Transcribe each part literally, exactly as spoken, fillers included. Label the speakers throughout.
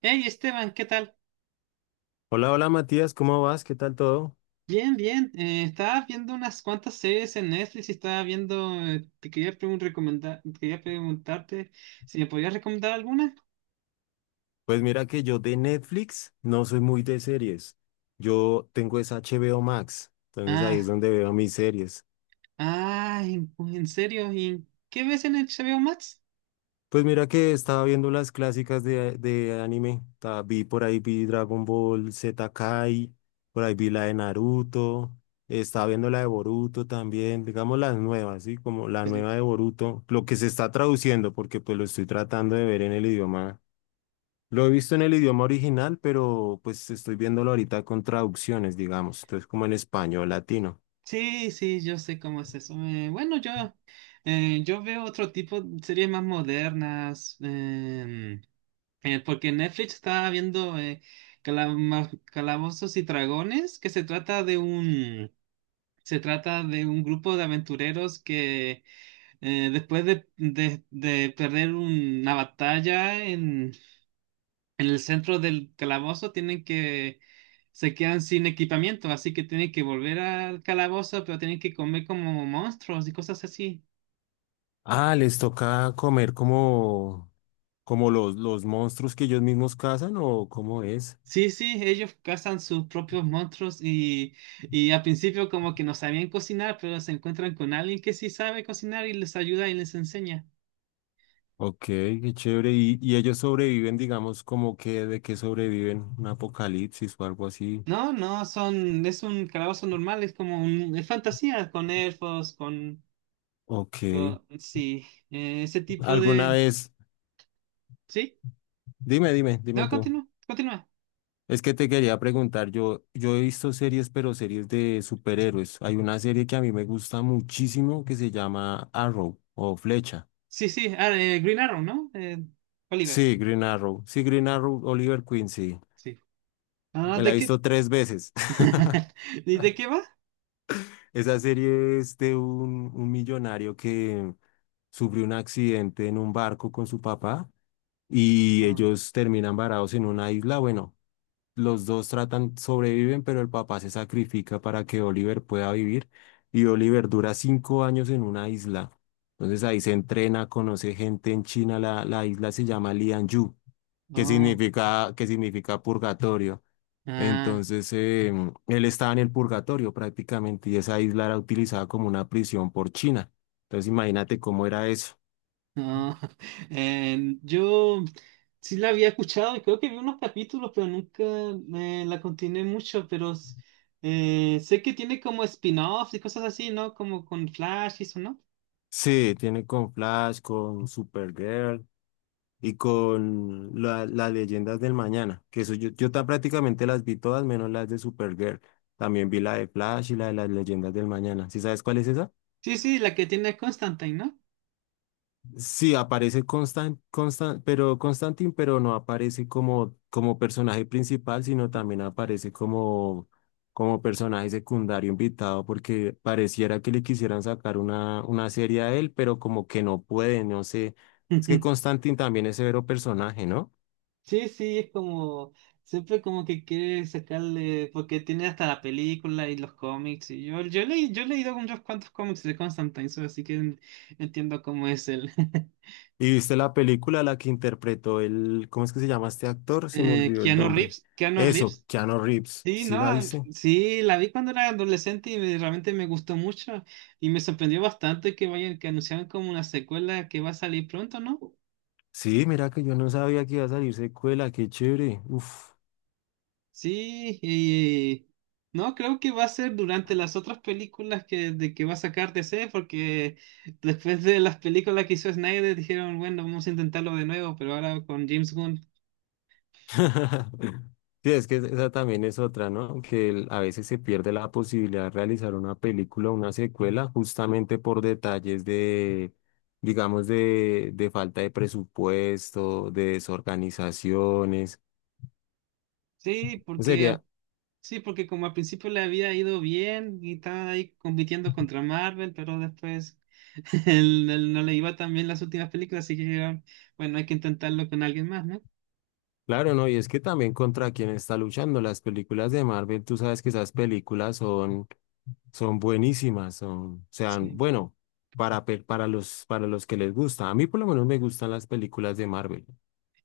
Speaker 1: Hey Esteban, ¿qué tal?
Speaker 2: Hola, hola Matías, ¿cómo vas? ¿Qué tal todo?
Speaker 1: Bien, bien. Eh, estaba viendo unas cuantas series en Netflix y estaba viendo. eh, te quería pregun- Recomendar, quería preguntarte si me podías recomendar alguna.
Speaker 2: Pues mira que yo de Netflix no soy muy de series. Yo tengo esa H B O Max, entonces ahí es
Speaker 1: Ah,
Speaker 2: donde veo mis series.
Speaker 1: ah, en, en serio. ¿Y qué ves en H B O Max?
Speaker 2: Pues mira que estaba viendo las clásicas de, de anime. ta- Vi por ahí vi Dragon Ball Z Kai, por ahí vi la de Naruto, estaba viendo la de Boruto también, digamos las nuevas, ¿sí? Como la
Speaker 1: Sí, sí,
Speaker 2: nueva de Boruto, lo que se está traduciendo, porque pues lo estoy tratando de ver en el idioma. Lo he visto en el idioma original, pero pues estoy viéndolo ahorita con traducciones, digamos. Entonces, como en español, latino.
Speaker 1: sí, sí, yo sé cómo es eso. Eh, bueno, yo, eh, yo veo otro tipo de series más modernas. Em, eh, porque Netflix estaba viendo eh, Calama- Calabozos y Dragones, que se trata de un... Se trata de un grupo de aventureros que, eh, después de, de- de perder una batalla en, en el centro del calabozo, tienen que... Se quedan sin equipamiento, así que tienen que volver al calabozo, pero tienen que comer como monstruos y cosas así.
Speaker 2: Ah, ¿les toca comer como, como los, los monstruos que ellos mismos cazan o cómo es?
Speaker 1: Sí, sí, ellos cazan sus propios monstruos y, y al principio como que no sabían cocinar, pero se encuentran con alguien que sí sabe cocinar y les ayuda y les enseña.
Speaker 2: Ok, qué chévere. Y, y ellos sobreviven, digamos, como que de que sobreviven un apocalipsis o algo así.
Speaker 1: No, no, son, es un calabozo normal, es como un, es fantasía, con elfos, con,
Speaker 2: Ok.
Speaker 1: con- sí, eh, ese tipo
Speaker 2: ¿Alguna
Speaker 1: de...
Speaker 2: vez?
Speaker 1: Sí,
Speaker 2: Dime, dime, dime
Speaker 1: no,
Speaker 2: tú.
Speaker 1: continúa, continúa.
Speaker 2: Es que te quería preguntar, yo, yo he visto series, pero series de superhéroes. Hay una serie que a mí me gusta muchísimo que se llama Arrow o Flecha.
Speaker 1: Sí, sí, ah, eh, Green Arrow, ¿no? Eh, Oliver,
Speaker 2: Sí, Green Arrow. Sí, Green Arrow, Oliver Queen, sí.
Speaker 1: sí. Ah,
Speaker 2: Me la he
Speaker 1: ¿de qué?
Speaker 2: visto tres veces.
Speaker 1: ¿Y de qué va?
Speaker 2: Esa serie es de un, un millonario que sufrió un accidente en un barco con su papá y
Speaker 1: Ah,
Speaker 2: ellos terminan varados en una isla. Bueno, los dos tratan, sobreviven, pero el papá se sacrifica para que Oliver pueda vivir y Oliver dura cinco años en una isla. Entonces ahí se entrena, conoce gente en China, la, la isla se llama Lianyu, que
Speaker 1: oh,
Speaker 2: significa, que significa purgatorio.
Speaker 1: ah.
Speaker 2: Entonces em, él estaba en el purgatorio prácticamente y esa isla era utilizada como una prisión por China. Entonces imagínate cómo era eso.
Speaker 1: No, eh, yo sí la había escuchado y creo que vi unos capítulos, pero nunca me la continué mucho, pero s- eh, sé que tiene como spin-offs y cosas así, ¿no? Como con Flash y eso, ¿no?
Speaker 2: Sí, tiene con Flash, con Supergirl, y con la- las leyendas del mañana, que eso yo, yo ta- prácticamente las vi todas, menos las de Supergirl. También vi la de Flash y la de las leyendas del mañana. ¿Sí sabes cuál es esa?
Speaker 1: Sí, sí, la que tiene Constantine, ¿no?
Speaker 2: Sí, aparece Constan, Constan, pero Constantine, pero no aparece como, como personaje principal, sino también aparece como, como personaje secundario invitado, porque pareciera que le quisieran sacar una, una serie a él, pero como que no puede, no sé. Es que Constantine también es severo personaje, ¿no?
Speaker 1: Sí, sí, es como, siempre como que quiere sacarle, porque tiene hasta la película y los cómics, y yo, yo leí, yo he leído unos cuantos cómics de Constantine, so, así que en- entiendo cómo es el...
Speaker 2: ¿Y viste la película la que interpretó el, ¿cómo es que se llama este actor? Se me
Speaker 1: eh,
Speaker 2: olvidó el
Speaker 1: Keanu
Speaker 2: nombre.
Speaker 1: Reeves, Keanu
Speaker 2: Eso,
Speaker 1: Reeves.
Speaker 2: Keanu Reeves.
Speaker 1: Sí, no,
Speaker 2: ¿Sí la
Speaker 1: ah,
Speaker 2: viste?
Speaker 1: sí, la vi cuando era adolescente y me- realmente me gustó mucho y me sorprendió bastante que vayan, que anunciaron como una secuela que va a salir pronto, ¿no?
Speaker 2: Sí, mira que yo no sabía que iba a salir secuela, qué chévere. Uf.
Speaker 1: Sí, y no, creo que va a ser durante las otras películas que, de que va a sacar D C, porque después de las películas que hizo Snyder dijeron, bueno, vamos a intentarlo de nuevo, pero ahora con James Gunn.
Speaker 2: Sí, es que esa también es otra, ¿no? Que el- a veces se pierde la posibilidad de realizar una película, una secuela, justamente por detalles de, digamos, de, de falta de presupuesto, de desorganizaciones.
Speaker 1: Sí, porque a-
Speaker 2: Sería,
Speaker 1: sí, porque como al principio le había ido bien y estaba ahí compitiendo contra Marvel, pero después Él, él no le iba tan bien las últimas películas, así que bueno, hay que intentarlo con alguien más, ¿no?
Speaker 2: claro, no, y es que también contra quien está luchando las películas de Marvel, tú sabes que esas películas son, son buenísimas, son, o sea,
Speaker 1: Sí.
Speaker 2: bueno, para, pe- para los, para los que les gusta. A mí por lo menos me gustan las películas de Marvel.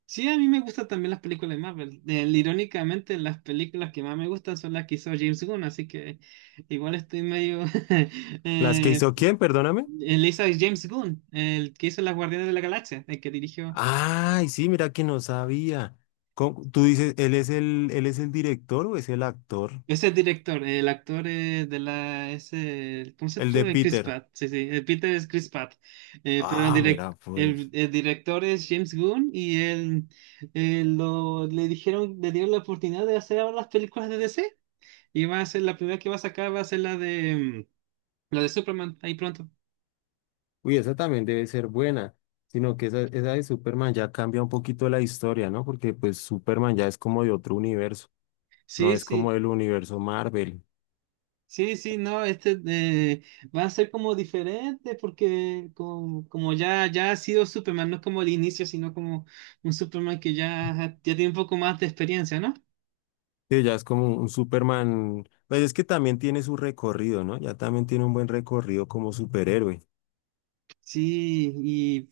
Speaker 1: Sí, a mí me gustan también las películas de Marvel. Eh, irónicamente, las películas que más me gustan son las que hizo James Gunn, así que igual estoy medio...
Speaker 2: ¿Las que
Speaker 1: eh,
Speaker 2: hizo quién, perdóname?
Speaker 1: él hizo James Gunn, el que hizo Las Guardianes de la Galaxia, el que dirigió...
Speaker 2: Ay, sí, mira que no sabía. Con- tú dices, ¿él es el, él es el director o es el actor?
Speaker 1: Ese es director, el actor eh, de la, ese, el
Speaker 2: El
Speaker 1: concepto
Speaker 2: de
Speaker 1: de Chris
Speaker 2: Peter.
Speaker 1: Pratt, sí, sí, el Peter es Chris Pratt. Eh, pero el,
Speaker 2: Ah,
Speaker 1: direc-
Speaker 2: mira,
Speaker 1: el,
Speaker 2: pues.
Speaker 1: el director es James Gunn y él, eh, lo, le dijeron, le dieron la oportunidad de hacer ahora las películas de D C y va a ser la primera que va a sacar, va a ser la de, mm, la de Superman, ahí pronto.
Speaker 2: Uy, esa también debe ser buena, sino que esa, esa de Superman ya cambia un poquito la historia, ¿no? Porque pues Superman ya es como de otro universo, no
Speaker 1: Sí,
Speaker 2: es como
Speaker 1: sí.
Speaker 2: el universo Marvel.
Speaker 1: Sí, sí, no, este eh, van a ser como diferentes porque como, como ya, ya ha sido Superman, no es como el inicio, sino como un Superman que ya, ya tiene un poco más de experiencia, ¿no?
Speaker 2: Sí, ya es como un Superman, pues es que también tiene su recorrido, ¿no? Ya también tiene un buen recorrido como superhéroe.
Speaker 1: Sí, y,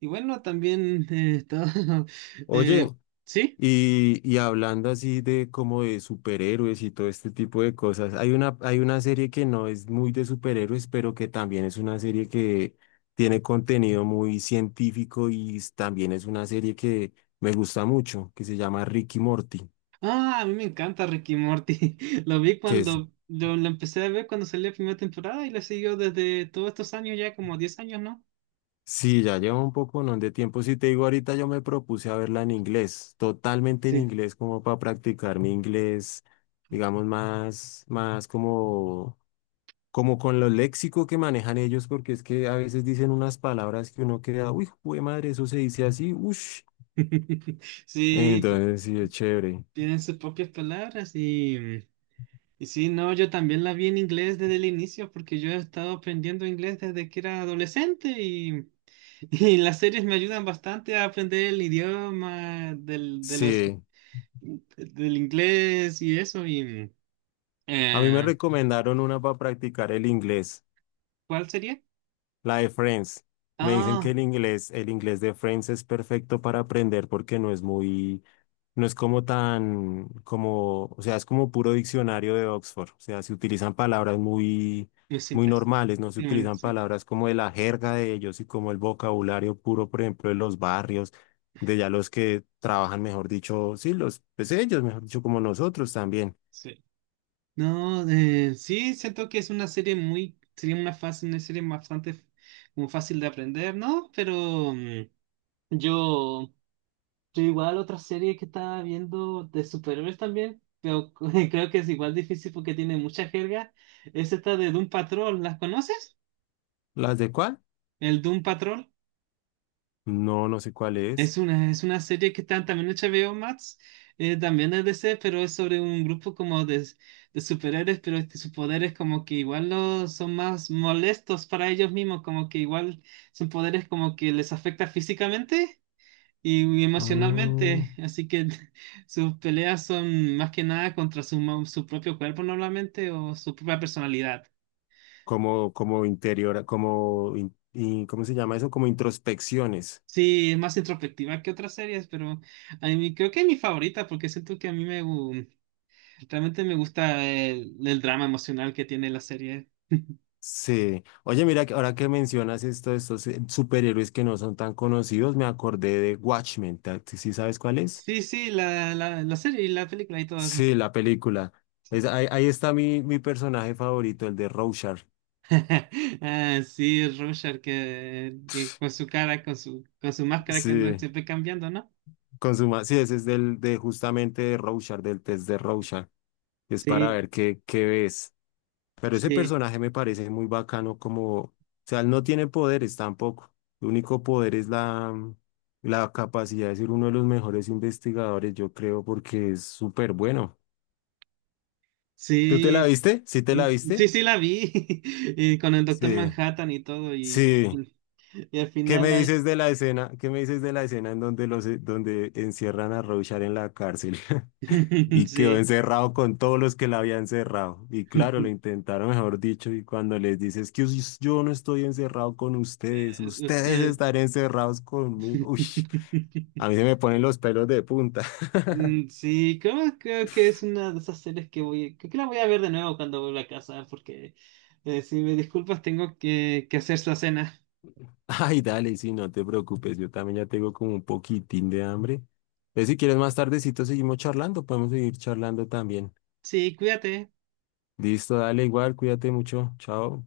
Speaker 1: y bueno, también eh, todo,
Speaker 2: Oye,
Speaker 1: eh, sí.
Speaker 2: Y, y hablando así de como de superhéroes y todo este tipo de cosas, hay una, hay una serie que no es muy de superhéroes, pero que también es una serie que tiene contenido muy científico y s- también es una serie que me gusta mucho, que se llama Ricky Morty,
Speaker 1: Ah, a mí me encanta Ricky Morty. Lo vi
Speaker 2: que es,
Speaker 1: cuando lo, lo empecé a ver cuando salió la primera temporada y lo siguió desde todos estos años, ya como diez años, ¿no?
Speaker 2: sí, ya lleva un poco, ¿no? de tiempo. Si te digo ahorita, yo me propuse a verla en inglés, totalmente en
Speaker 1: Sí.
Speaker 2: inglés, como para practicar mi inglés, digamos, más, más como como con lo léxico que manejan ellos, porque es que a veces dicen unas palabras que uno queda, uy, jue madre, eso se dice así, ush.
Speaker 1: Sí, t-
Speaker 2: Entonces, sí, es chévere.
Speaker 1: tienen sus propias palabras y... Y sí, no, yo también la vi en inglés desde el inicio porque yo he estado aprendiendo inglés desde que era adolescente y, y las series me ayudan bastante a aprender el idioma del, de los,
Speaker 2: Sí,
Speaker 1: del inglés y eso. Y,
Speaker 2: a mí me
Speaker 1: eh,
Speaker 2: recomendaron una para practicar el inglés.
Speaker 1: ¿cuál sería?
Speaker 2: La de Friends. Me dicen que
Speaker 1: Ah,
Speaker 2: el inglés, el inglés de Friends es perfecto para aprender porque no es muy, no es como tan, como, o sea, es como puro diccionario de Oxford. O sea, se utilizan palabras muy,
Speaker 1: muy
Speaker 2: muy
Speaker 1: simples.
Speaker 2: normales, no se
Speaker 1: Sí, bueno,
Speaker 2: utilizan
Speaker 1: sí,
Speaker 2: palabras como de la jerga de ellos y como el vocabulario puro, por ejemplo, de los barrios, de ya los que trabajan, mejor dicho, sí, los, pues ellos, mejor dicho, como nosotros también.
Speaker 1: sí. No, eh, sí, siento que es una serie muy, sería una fácil, una serie bastante como fácil de aprender, ¿no? Pero mm, yo... Yo igual otra serie que estaba viendo de superhéroes también, pero creo que es igual difícil porque tiene mucha jerga, es esta de Doom Patrol, ¿las conoces?
Speaker 2: ¿Las de cuál?
Speaker 1: El Doom Patrol
Speaker 2: No, no sé cuál es.
Speaker 1: es una, es una serie que está también en H B O Max, eh, también es D C, pero es sobre un grupo como de, de superhéroes, pero este, sus poderes como que igual lo- son más molestos para ellos mismos, como que igual son poderes como que les afecta físicamente y
Speaker 2: Mm,
Speaker 1: emocionalmente, así que sus peleas son más que nada contra su, mo- su propio cuerpo normalmente o su propia personalidad.
Speaker 2: como, como interior, como, in- in- ¿cómo se llama eso? Como introspecciones.
Speaker 1: Sí, es más introspectiva que otras series, pero a mí creo que es mi favorita porque siento que a mí me gu- realmente me gusta el, el drama emocional que tiene la serie.
Speaker 2: Sí. Oye, mira, que ahora que mencionas esto, estos eh, superhéroes que no son tan conocidos, me acordé de Watchmen. ¿ta- ¿Sí sabes cuál es?
Speaker 1: Sí, sí, la, la, la serie y la película y todo eso.
Speaker 2: Sí, la película. Es- ahí, ahí está mi, mi personaje favorito, el de Rorschach.
Speaker 1: Ah, sí, Rorschach que, que con su cara, con su, con su máscara que anda
Speaker 2: Sí,
Speaker 1: siempre cambiando, ¿no?
Speaker 2: con su ma- sí, ese es del, de justamente de Rorschach, del test de Rorschach. Es para
Speaker 1: Sí,
Speaker 2: ver qué, qué ves. Pero ese
Speaker 1: sí,
Speaker 2: personaje me parece muy bacano como, o sea, él no tiene poderes tampoco. El único poder es la, la capacidad de ser uno de los mejores investigadores, yo creo, porque es súper bueno. ¿Tú te la
Speaker 1: sí.
Speaker 2: viste? ¿Sí te
Speaker 1: Mm,
Speaker 2: la
Speaker 1: sí,
Speaker 2: viste?
Speaker 1: sí la vi, y con el Doctor
Speaker 2: Sí,
Speaker 1: Manhattan y todo, y,
Speaker 2: sí.
Speaker 1: y al
Speaker 2: ¿Qué me
Speaker 1: final hay...
Speaker 2: dices de la escena? ¿Qué me dices de la escena en donde los, donde encierran a Rorschach en la cárcel? Y quedó
Speaker 1: Sí,
Speaker 2: encerrado con todos los que la habían cerrado. Y claro, lo intentaron, mejor dicho, y cuando les dices que us- yo no estoy encerrado con ustedes,
Speaker 1: es
Speaker 2: ustedes
Speaker 1: usted...
Speaker 2: están encerrados conmigo. Uy, a mí se me ponen los pelos de punta.
Speaker 1: Mm, sí, creo, creo que es una de esas series que voy... Creo que la voy a ver de nuevo cuando vuelva a casa, porque eh, si me disculpas tengo que, que hacer la cena.
Speaker 2: Ay, dale, sí, no te preocupes, yo también ya tengo como un poquitín de hambre. Entonces, si quieres más tardecito seguimos charlando, podemos seguir charlando también.
Speaker 1: Sí, cuídate.
Speaker 2: Listo, dale igual, cuídate mucho, chao.